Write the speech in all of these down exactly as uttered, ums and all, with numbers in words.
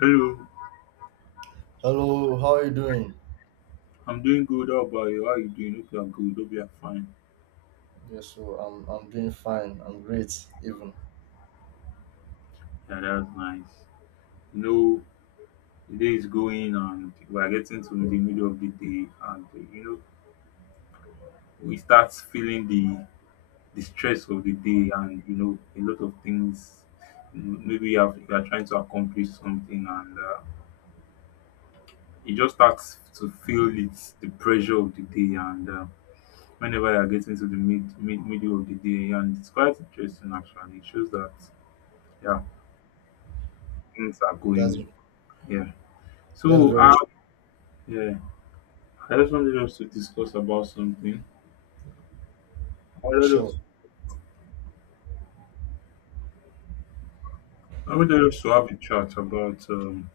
Hello, Hello, how are you doing? I'm doing good. How about you? How you doing? Hope you are good. Hope you are fine. Yes, so I'm I'm doing fine. I'm great, even. Yeah, that's nice. You know, the day is going and we are getting to the middle of the day, and uh, you know, we start feeling the the stress of the day, and you know, a lot of things. m- Maybe you have- you are trying to accomplish something, and uh, you just start to feel it's the pressure of the day, and uh, whenever you are getting to the mid, mid middle of the day, and it's quite interesting actually. It shows that yeah things are That's going. Yeah. that's So, very uh, tr- yeah, I just wanted us to discuss about something. I wanted us, true. I wanted us to have a chat about, um,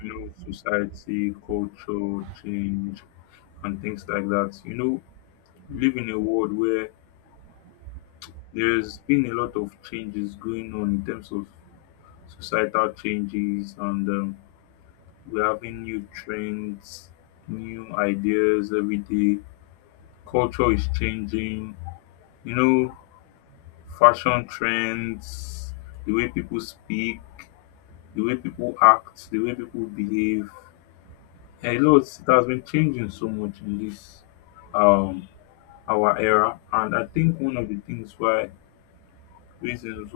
you know, society, culture, change, and things like that. You know, we live in a world where there's been a lot of changes going on in terms of societal changes, and um, we're having new trends, new ideas every day. Culture is changing. You know, fashion trends, the way people speak, the way people act, the way people behave. A lot it has been changing so much in this um our era, and I think one of the things why reasons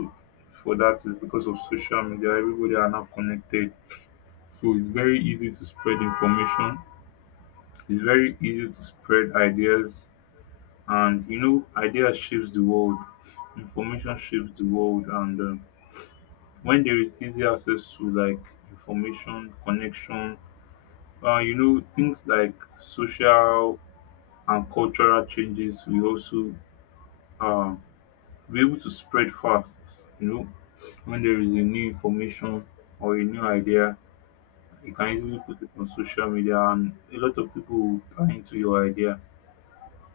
for that is because of social media. Everybody are now connected, so it's very easy to spread information. It's very easy to spread ideas, and you know, ideas shapes the world. Information shapes the world, and um, when there is easy access to like information connection uh, you know things like social and cultural changes will also uh, be able to spread fast you know when there is a new information or a new idea you can easily put it on social media and a lot of people will buy into your idea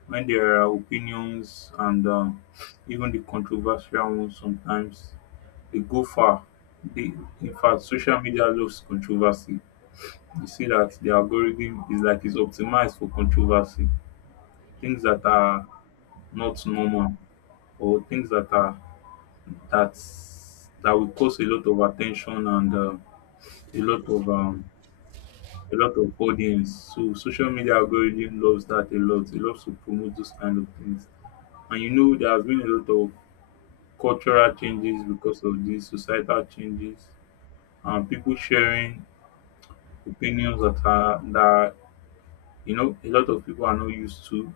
when there are opinions and um, even the controversial ones sometimes they go far they, in fact social media loves controversy. You see that the algorithm is like it's optimized for controversy, things that are not normal or things that are that that will cause a lot of attention and uh, a lot of um, a lot of audience. So social media algorithm loves that a lot. It loves to promote those kind of things. And you know there has been a lot of cultural changes because of these societal changes and people sharing opinions that are that you know a lot of people are not used to,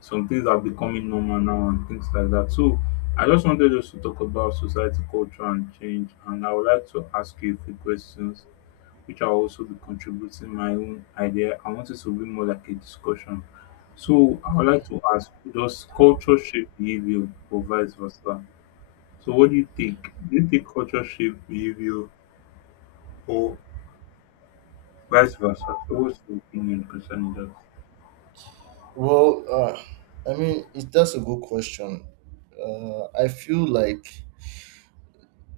some things are becoming normal now and things like that. So I just wanted us to talk about society, culture, and change. And I would like to ask you a few questions, which I'll also be contributing my own idea. I want it to be more like a discussion. So I would like to ask, does culture shape behavior or vice versa? So what do you think? Do you think culture shape behavior or vice versa? So what's your opinion concerning that? Well, uh, I mean, it, that's a good question. Uh, I feel like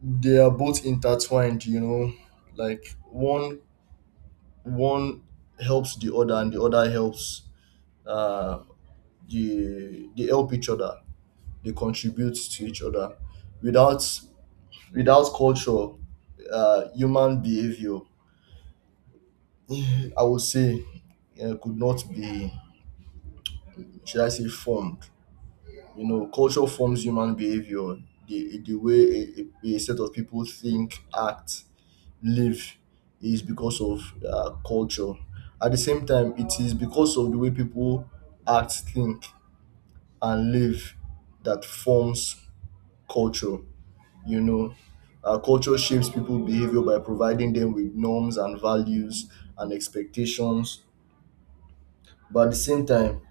they are both intertwined. You know, like one one helps the other, and the other helps. Uh, the they help each other. They contribute to each other. Without without culture, uh, human behavior I would say uh, could not be, should I say, formed. You know, culture forms human behavior, the, the way a, a a set of people think, act, live is because of uh, culture. At the same time, it is because of the way people act, think, and live that forms culture. You know, uh, Culture shapes people's behavior by providing them with norms and values and expectations. But at the same time,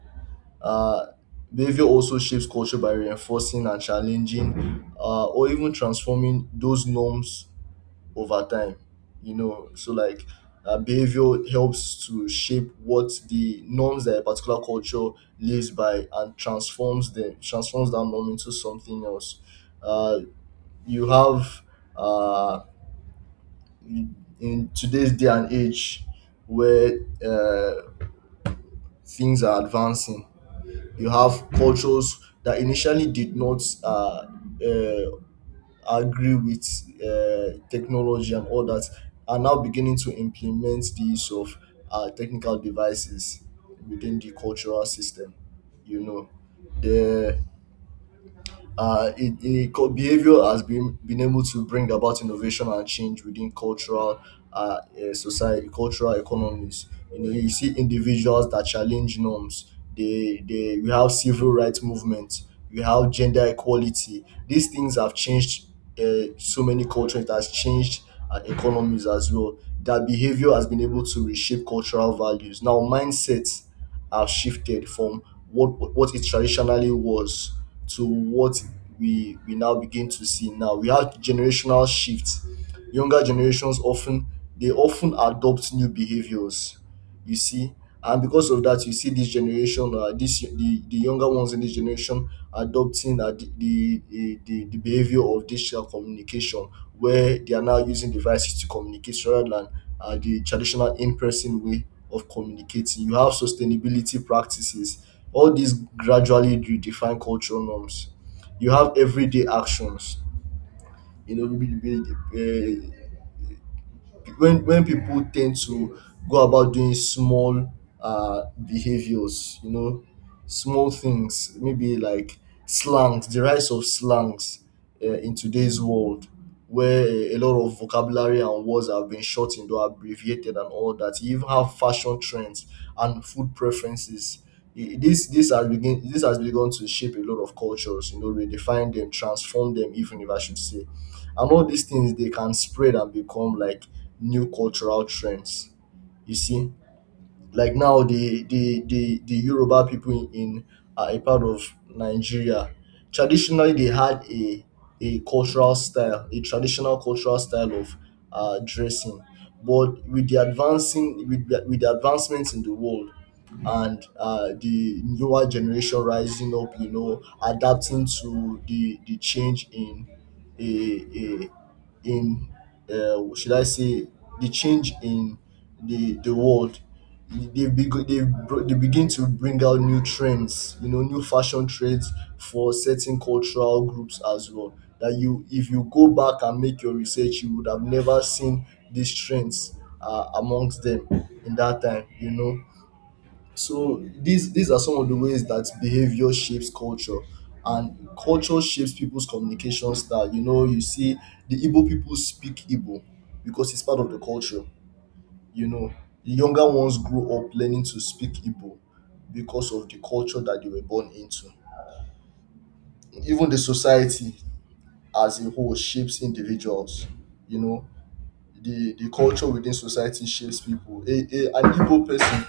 Uh, behavior also shapes culture by reinforcing and challenging uh, or even transforming those norms over time. You know, so like uh, Behavior helps to shape what the norms that a particular culture lives by and transforms them, transforms that norm into something else. Uh, you have uh, in in today's day and age where uh, things are advancing. You have cultures that initially did not uh, uh, agree with uh, technology and all that are now beginning to implement the use of uh, technical devices within the cultural system. You know, the uh, it, it, co- behavior has been been able to bring about innovation and change within cultural uh, eh, society, cultural economies. You know, you see individuals that challenge norms. They they we have civil rights movements, we have gender equality. These things have changed uh, so many cultures. It has changed uh, economies as well. That behavior has been able to reshape cultural values. Now mindsets have shifted from what what it traditionally was to what we we now begin to see now. We have generational shifts. Younger generations often they often adopt new behaviors. You see, and because of that, you see this generation, uh, this the, the younger ones in this generation adopting uh, the, the the the the behavior of digital communication, where they are now using devices to communicate rather than uh, the traditional in-person way of communicating. You have sustainability practices. All these gradually redefine cultural norms. You have everyday actions. You know, maybe, maybe, uh, when when people tend to go about doing small uh behaviors, you know, small things, maybe like slangs, the rise of slangs uh, in today's world, where a lot of vocabulary and words have been shortened or abbreviated and all that. You even have fashion trends and food preferences. I- this this has begin this has begun to shape a lot of cultures, you know, redefine them, transform them, even if I should say. And all these things, they can spread and become like new cultural trends. You see, like now the the the, the Yoruba people in uh, a part of Nigeria, traditionally they had a a cultural style, a traditional cultural style of uh, dressing. But with the advancing, with the, with the advancements in the world, and uh, the newer generation rising up, you know, adapting to the the change in a, in uh, should I say, the change in the the world. They, beg- they, br- they begin to bring out new trends, you know, new fashion trends for certain cultural groups as well. That you, if you go back and make your research, you would have never seen these trends uh, amongst them in that time, you know. So these these are some of the ways that behavior shapes culture, and culture shapes people's communication style. You know, you see the Igbo people speak Igbo because it's part of the culture. You know, the younger ones grow up learning to speak Igbo because of the culture that they were born into. Even the society as a whole shapes individuals. You know, the the culture within society shapes people. A, a, an Igbo person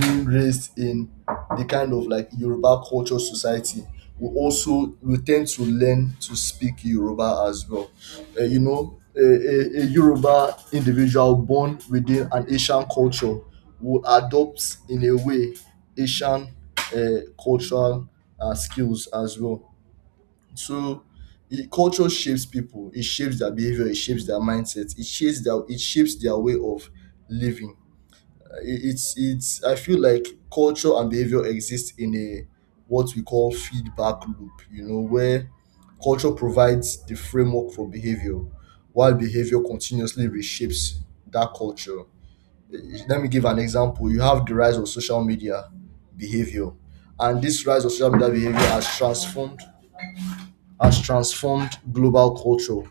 being raised in the kind of like Yoruba culture society will also will tend to learn to speak Yoruba as well. Uh, you know, a, a, a Yoruba individual born within an Asian culture will adopt, in a way, Asian uh, cultural uh, skills as well. So it, culture shapes people. It shapes their behavior. It shapes their mindset. It shapes their it shapes their way of living. Uh, it- it's it's. I feel like culture and behavior exist in a what we call feedback loop. You know, where culture provides the framework for behavior, while behavior continuously reshapes that culture. Uh, Let me give an example. You have the rise of social media behavior, and this rise of social media behavior has transformed has transformed global culture,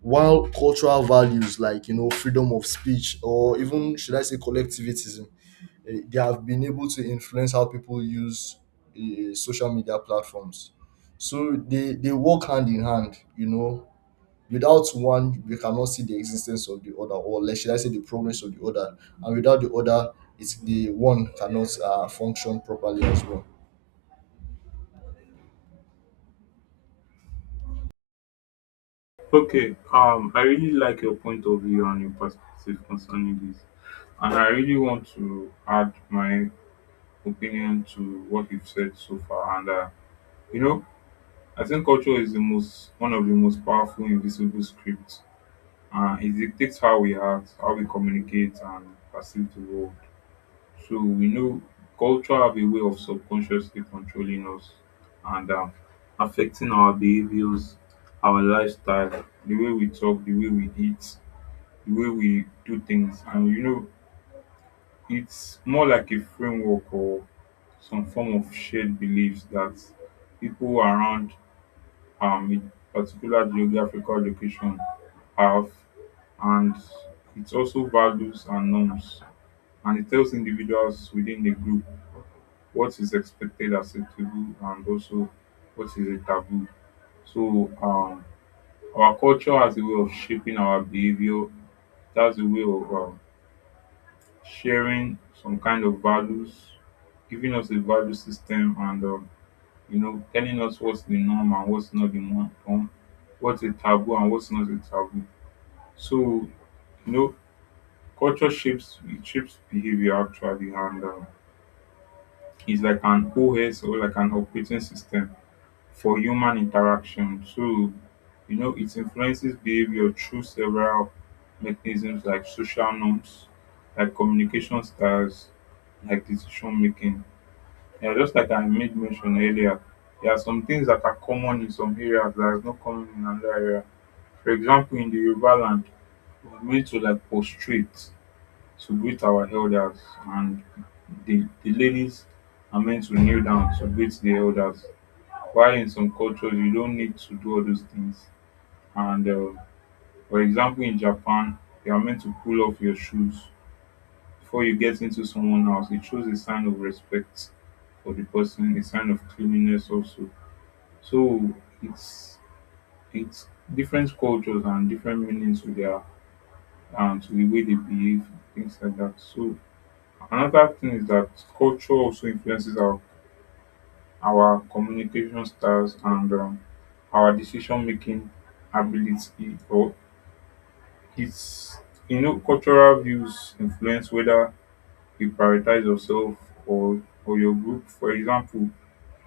while cultural values, like you know, freedom of speech or even, should I say, collectivism, eh, they have been able to influence how people use eh, social media platforms. So they they work hand in hand, you know. Without one we cannot see the existence of the other, or, let, should I say, the progress of the other. And without the other, it's the one cannot uh, function properly as well. Okay, um, I really like your point of view and your perspective concerning this. And I really want to add my opinion to what you've said so far. And uh, you know, I think culture is the most one of the most powerful invisible scripts. Uh, it dictates how we act, how we communicate, and perceive the world. So we know culture have a way of subconsciously controlling us and um, affecting our behaviors, our lifestyle, the way we talk, the way we eat, the way we do things. And you know, it's more like a framework or some form of shared beliefs that people around um, a particular geographical location have, and it also values and norms. And it tells individuals within the group what is expected, acceptable, and also what is a taboo. So, um, our culture has a way of shaping our behavior. That's a way of um, sharing some kind of values, giving us a value system, and um, you know, telling us what's the norm and what's not the norm, norm, what's a taboo and what's not a taboo. So you know, culture shapes it shapes behavior actually, and um, it's like an O S or like an operating system for human interaction. So you know, it influences behavior through several mechanisms like social norms, like communication styles, like decision making. Yeah, just like I made mention earlier, there are some things that are common in some areas that is not common in another area. For example, in the Yoruba land, we're made to like prostrate to greet our elders, and the, the ladies are meant to kneel down to greet the elders. While in some cultures, you don't need to do all those things. And uh, for example, in Japan, you are meant to pull off your shoes before you get into someone else. It shows a sign of respect for the person, a sign of cleanliness also. So it's it's different cultures and different meanings to their and to the way they behave, things like that. So another thing is that culture also influences our our communication styles and um, our decision making ability or it's you know cultural views influence whether you prioritize yourself or or your group. For example,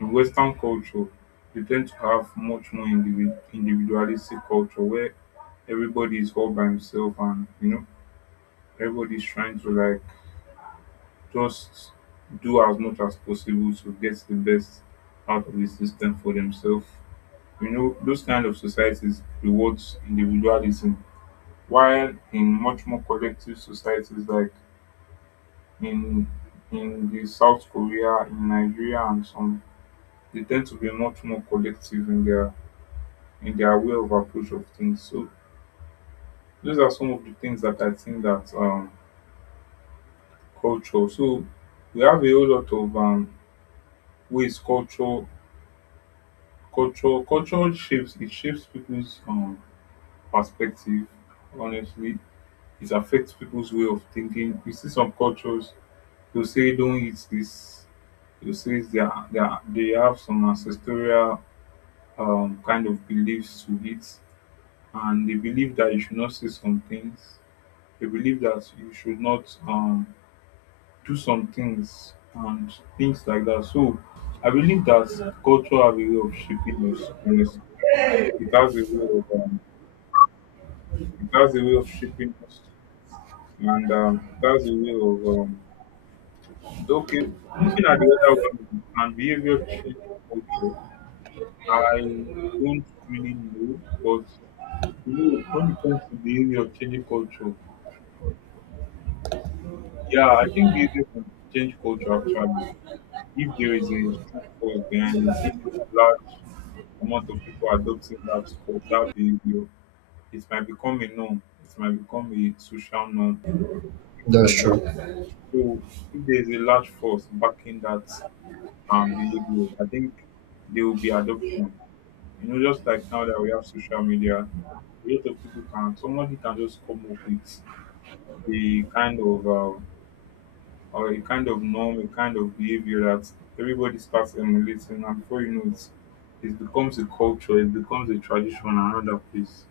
in Western culture, they tend to have much more individ, individualistic culture where everybody is all by himself and you know everybody's trying to like just do as much as possible to get the best out of the system for themselves. You know, those kind of societies rewards individualism, while in much more collective societies like in in the South Korea, in Nigeria and some, they tend to be much more collective in their in their way of approach of things. So those are some of the things that I think that um culture. So we have a whole lot of um ways culture culture culture shapes it shapes people's um perspective honestly. It affects people's way of thinking. You see some cultures they'll say don't eat this, you see, they are, they, are, they have some ancestral um, kind of beliefs to it, and they believe that you should not say some things. They believe that you should not um, do some things and things like that. So I believe that culture have a way of shaping us. Honestly, it has a way of um, it has a way of shaping us, and um, it has a way of um, okay. Looking at the other one and behavior change culture, I don't really know, but you know, when it comes to behavior changing culture, yeah, I think music can change culture actually if there is a strong force behind it. If a large amount of people adopting that cul- that behavior, it might become a norm. It might become a social norm. It's That's like that. true. So if there is a large force backing that um behavior, I think there will be adoption. You know, just like now that we have social media, a lot of people can somebody can just come up with a kind of um, or a kind of norm, a kind of behavior that everybody starts emulating, and before you know it, it becomes a culture, it becomes a tradition in another place.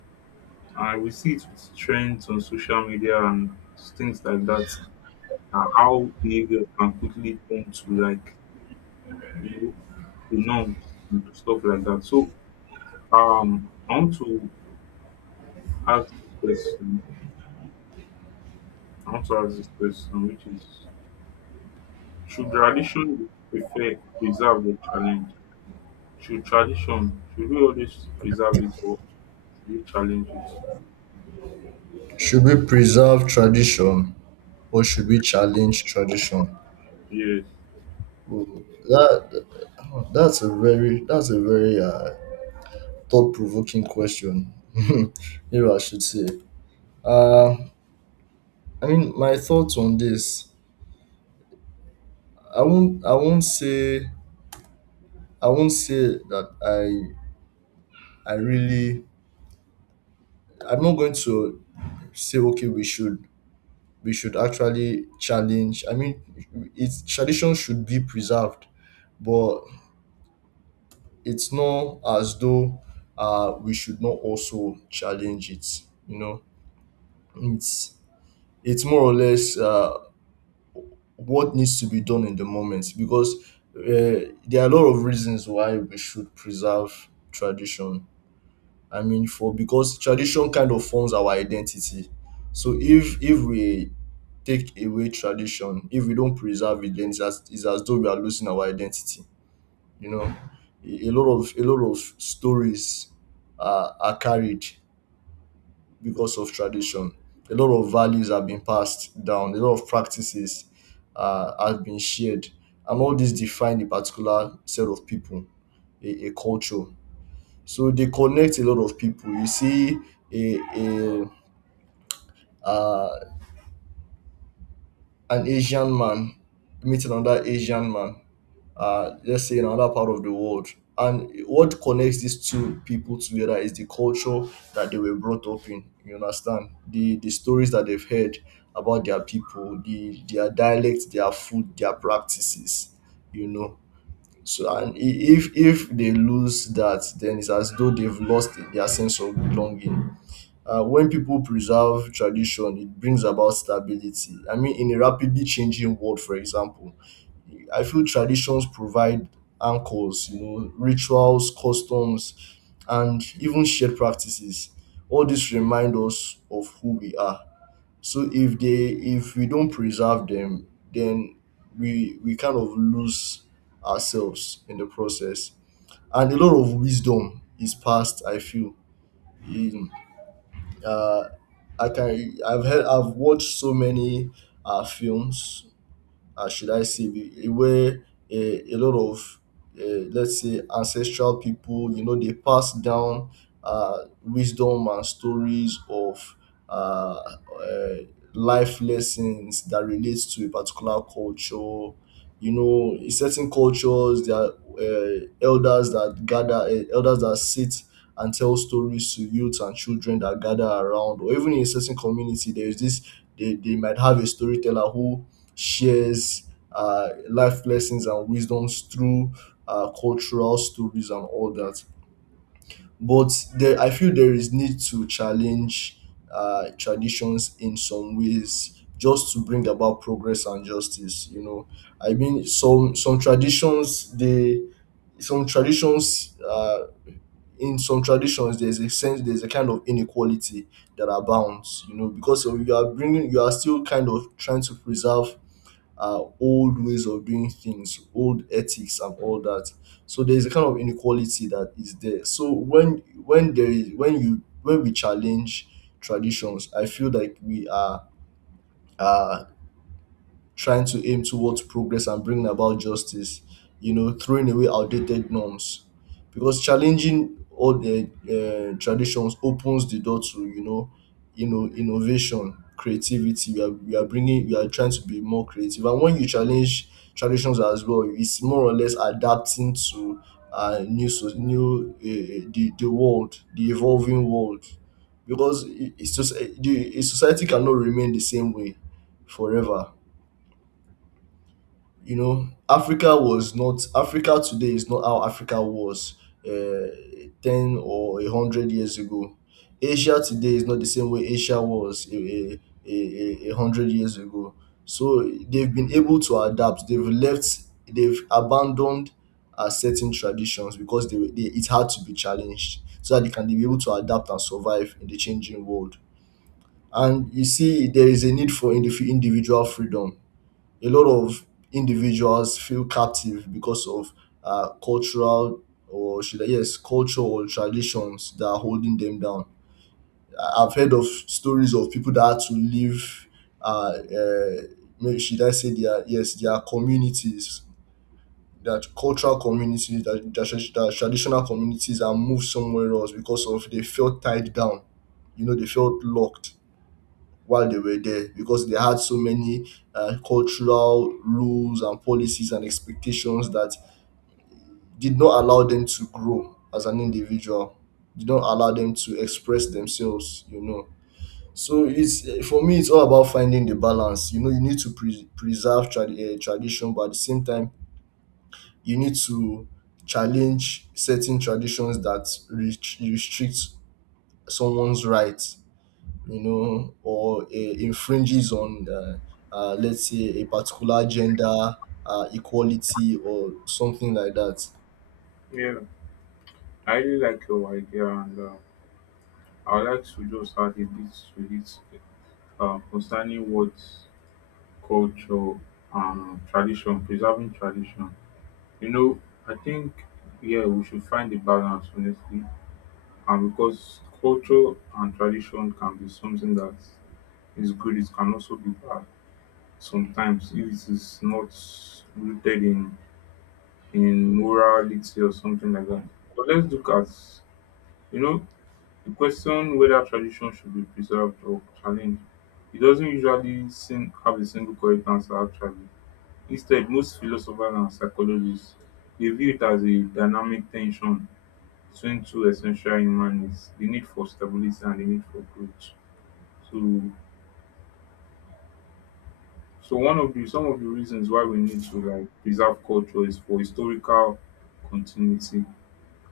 And we see it with trends on social media and things like that, and how behavior can quickly turn to like you know the norms and stuff like that. So um, I want to ask this question. I want to ask this question, which is: should tradition be prefer preserved or challenged? Should tradition should we always preserve it or should we challenge it? Should we preserve tradition or should we challenge tradition? Yes. Ooh, That that's a very that's a very uh, thought provoking question. If I should say. Uh, I mean, my thoughts on this. I won't I won't say I won't say that I I really I'm not going to say, okay, we should we should actually challenge. I mean, it's tradition should be preserved, but it's not as though uh, we should not also challenge it. You know, it's it's more or less uh, what needs to be done in the moment, because uh, there are a lot of reasons why we should preserve tradition. I mean, for because tradition kind of forms our identity. So if if we take away tradition, if we don't preserve it, then it's as, it's as though we are losing our identity. You know, a a lot of a lot of stories are, are carried because of tradition. A lot of values have been passed down. A lot of practices uh, have been shared, and all this define a particular set of people, a, a culture. So they connect a lot of people. You see, a, a uh, an Asian man meet another Asian man, uh, let's say, in another part of the world. And what connects these two people together is the culture that they were brought up in. You understand the the stories that they've heard about their people, the their dialect, their food, their practices. You know, so and i- if if they lose that, then it's as though they've lost their sense of belonging. Uh, when people preserve tradition, it brings about stability. I mean, in a rapidly changing world, for example, I feel traditions provide anchors, you know, rituals, customs, and even shared practices. All this remind us of who we are. So if they, if we don't preserve them, then we we kind of lose ourselves in the process. And a lot of wisdom is passed, I feel. In, uh, I can I've heard, I've watched so many uh, films, uh, should I say, the- where a, a lot of, uh, let's say, ancestral people, you know, they pass down uh, wisdom and stories of uh, uh, life lessons that relates to a particular culture. You know, in certain cultures, there are uh, elders that gather, uh, elders that sit and tell stories to youth and children that gather around, or even in a certain community, there is this. They, they might have a storyteller who shares uh, life lessons and wisdoms through uh, cultural stories and all that. But there, I feel there is need to challenge uh, traditions in some ways, just to bring about progress and justice. You know, I mean, some some traditions they some traditions uh, in some traditions there's a sense there's a kind of inequality that abounds. You know, because of you are bringing, you are still kind of trying to preserve uh, old ways of doing things, old ethics, and all that. So there is a kind of inequality that is there. So when when there is when you when we challenge traditions, I feel like we are uh, trying to aim towards progress and bringing about justice, you know, throwing away outdated norms. Because challenging all the uh, traditions opens the door to, you know, you know, innovation, creativity. We are we are bringing we are trying to be more creative. And when you challenge traditions as well, it's more or less adapting to uh, new so- new, uh, the the world, the evolving world. Because it- it's just eh, the a society cannot remain the same way forever. You know, Africa was not, Africa today is not how Africa was uh, ten or one hundred years ago. Asia today is not the same way Asia was a, a, a, a a hundred years ago. So they've been able to adapt. They've left, they've abandoned uh, certain traditions because they, were- they it had to be challenged so that they can be able to adapt and survive in the changing world. And you see there is a need for indiv- individual freedom. A lot of individuals feel captive because of uh, cultural, or should I, yes, culture or traditions that are holding them down. I- I've heard of stories of people that had to leave, uh, uh, maybe should I say their, yes, their communities, their cultural communities, their, their, tradi- their traditional communities, and move somewhere else because of they felt tied down. You know, they felt locked while they were there because they had so many uh, cultural rules and policies and expectations that did not allow them to grow as an individual, did not allow them to express themselves, you know. So it's eh, for me, it's all about finding the balance. You know, you need to pre- preserve trad uh, tradition, but at the same time you need to challenge certain traditions that re- restrict someone's rights, you know, or it infringes on, uh, uh, let's say, a particular gender uh, equality or something like that. Yeah. I really like your idea and uh, I would like to just add a bit to it uh, concerning what culture and tradition, preserving tradition. You know, I think yeah we should find a balance honestly. And because culture and tradition can be something that is good, it can also be bad sometimes if it is not rooted in in moral literacy or something like that. But let's look at, you know, the question whether tradition should be preserved or challenged. It doesn't usually seem, have a single correct answer actually. Instead, most philosophers and psychologists they view it as a dynamic tension between two essential human needs: the need for stability and the need for growth. So, so one of the some of the reasons why we need to like preserve culture is for historical continuity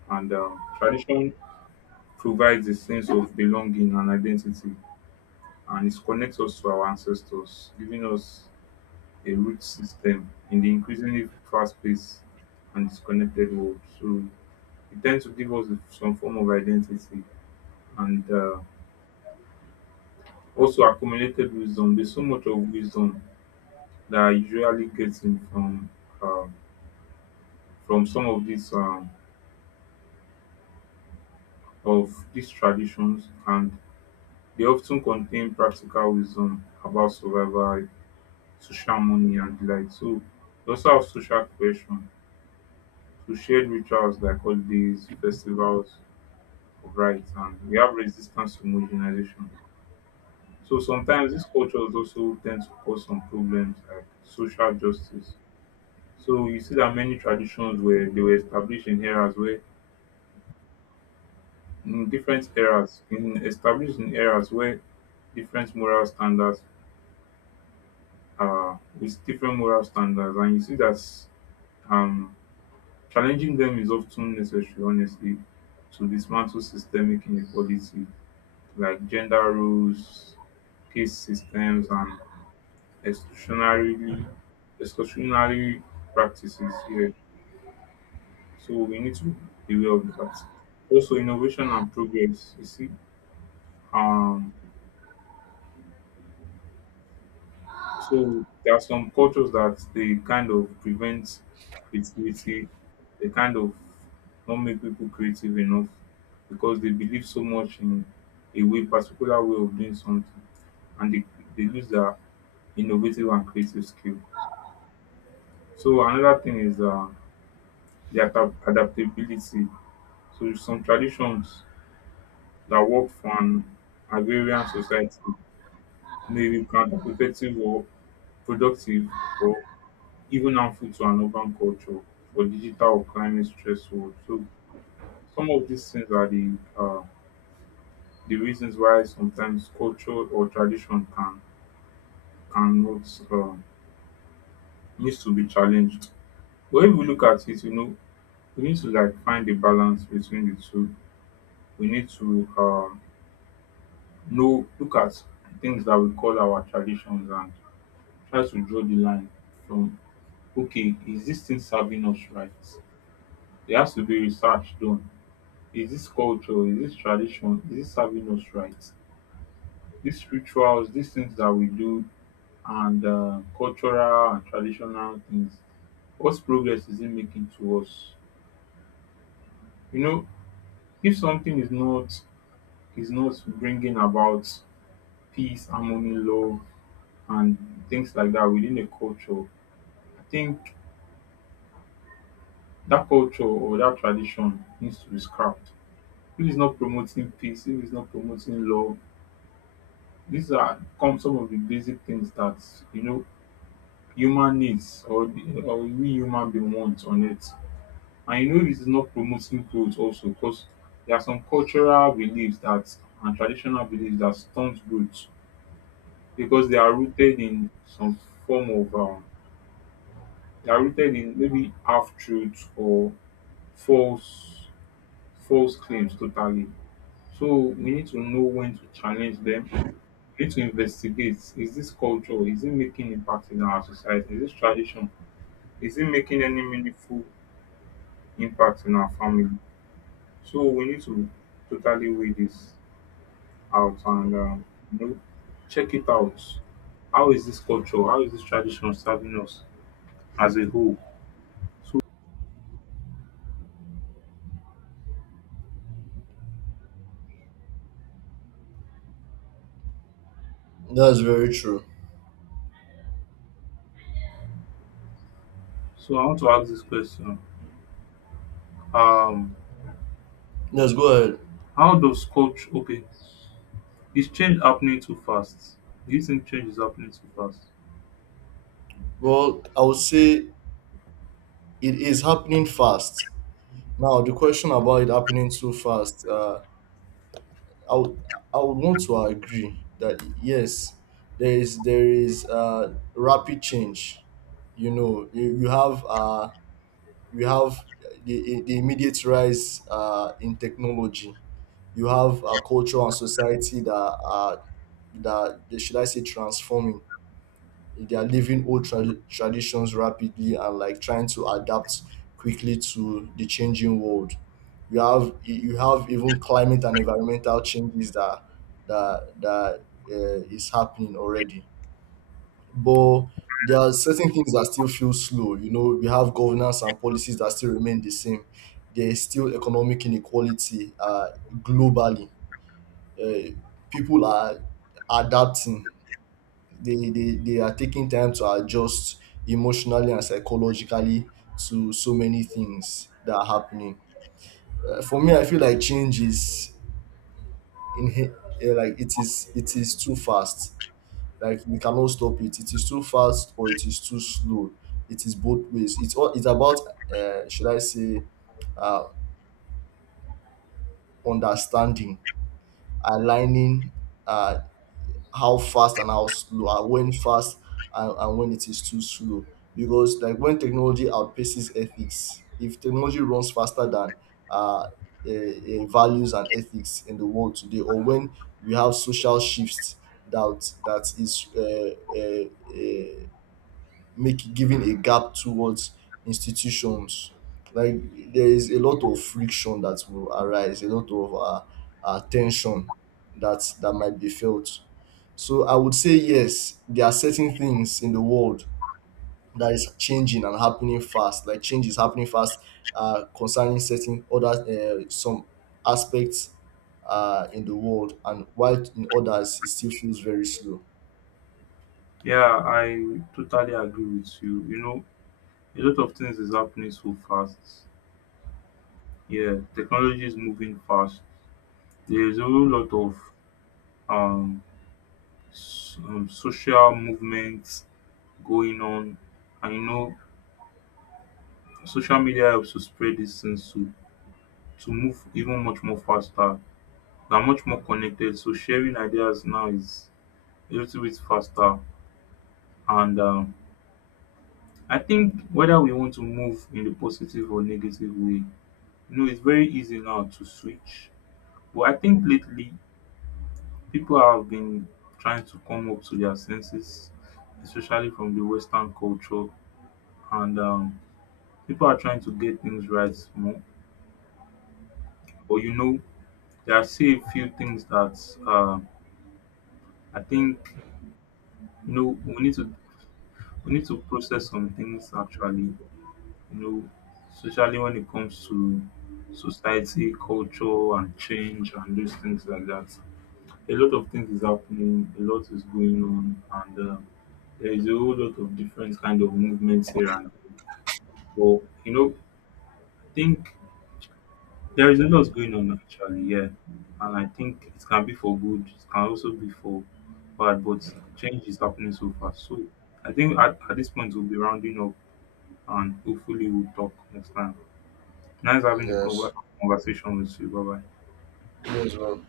and um, tradition provides a sense of belonging and identity, and it connects us to our ancestors, giving us a root system in the increasingly fast paced and disconnected world. So it tends to give us some form of identity and uh, also accumulated wisdom. There's so much of wisdom that I usually getting from uh, from some of these um, of these traditions, and they often contain practical wisdom about survival, social money and the like. So we also have social cohesion, so shared rituals like holidays, festivals of rites, and we have resistance to homogenization. So sometimes these cultures also tend to cause some problems like social justice. So you see that many traditions were they were established in eras where in different eras in established in eras where different moral standards are with different moral standards, and you see that um challenging them is often necessary, honestly, to dismantle systemic inequality like gender roles, caste systems, and exclusionary, exclusionary practices here. So we need to be aware of that. Also, innovation and progress. You see, um, so there are some cultures that they kind of prevent creativity, they kind of don't make people creative enough because they believe so much in a way, particular way of doing something, and they, they lose their innovative and creative skill. So another thing is uh, the adap- adaptability. So some traditions that work for an agrarian society may be counterproductive or productive, even harmful to an urban culture for digital or climate stressful. So some of these things are the uh, the reasons why sometimes culture or tradition can cannot uh, needs to be challenged. But if we look at it, you know, we need to like find the balance between the two. We need to uh, know look at things that we call our traditions and try to draw the line from, okay, is this thing serving us right? There has to be research done. Is this culture? Is this tradition? Is this serving us right? These rituals, these things that we do, and uh, cultural and traditional things. What progress is it making to us? You know, if something is not, is not bringing about peace, harmony, love, and things like that within a culture, I think that culture or that tradition needs to be scrapped. If it's not promoting peace, if it's not promoting love, these are come some of the basic things that you know human needs or, the, or we human being want on it. And you know, this is not promoting growth also, because there are some cultural beliefs that and traditional beliefs that stunt growth because they are rooted in some form of um, they are rooted in maybe half truth or false false claims totally. So we need to know when to challenge them. We need to investigate: is this culture? Is it making impact in our society? Is this tradition? Is it making any meaningful impact in our family. So we need to totally weigh this out and um, you know, check it out. How is this culture? How is this tradition serving us as a whole? So That's very true. so I want to ask this question. Um, Yes, go ahead. how does culture? Okay, is change happening too fast? Do you think change is happening too fast? Well, I would say it is happening fast. Now, the question about it happening too fast, uh, I would I would want to agree that yes, there is there is uh, rapid change. You know, you, you have uh, you have the, the immediate rise uh, in technology. You have a culture and society that are, that they- should I say transforming. They are leaving old tra- traditions rapidly and like trying to adapt quickly to the changing world. You have you have even climate and environmental changes that that that uh, is happening already, but there are certain things that still feel slow. You know, we have governance and policies that still remain the same. There is still economic inequality uh, globally. Uh, people are adapting. They, they, they are taking time to adjust emotionally and psychologically to so many things that are happening. Uh, for me, I feel like change is in, uh, like it is it is too fast, like we cannot stop it. It is too fast or it is too slow, it is both ways. It's all it's about uh, should I say, uh, understanding, aligning, uh, how fast and how slow, and when fast and, and when it is too slow. Because like when technology outpaces ethics, if technology runs faster than uh, eh, eh, values and ethics in the world today, or when we have social shifts that that is uh, uh, make giving a gap towards institutions, like there is a lot of friction that will arise, a lot of uh, uh, tension that that might be felt. So I would say yes, there are certain things in the world that is changing and happening fast, like change is happening fast uh, concerning certain other uh, some aspects uh, in the world, and while in others it still feels very slow. Yeah, I totally agree with you. You know, a lot of things is happening so fast. Yeah, technology is moving fast. There is a whole lot of um s- um, social movements going on. And you know, social media helps to spread these things to, to move even much more faster. They are much more connected. So sharing ideas now is a little bit faster. And um, I think whether we want to move in the positive or negative way, you know, it's very easy now to switch. But I think lately people have been trying to come up to their senses, especially from the Western culture. And um, people are trying to get things right more. But you know, there are still a few things that uh, I think you know we need to we need to process some things actually. You know, especially when it comes to society, culture, and change, and those things like that. A lot of things is happening. A lot is going on, and uh, there is a whole lot of different kind of movements here and. There. But you know, I think there is a lot going on actually, yeah. And I think it can be for good, it can also be for bad, but change is happening so fast. So I think at, at this point we'll be rounding up and hopefully we'll talk next time. Nice having a Yes, conver- conversation with you. Bye bye. me as well.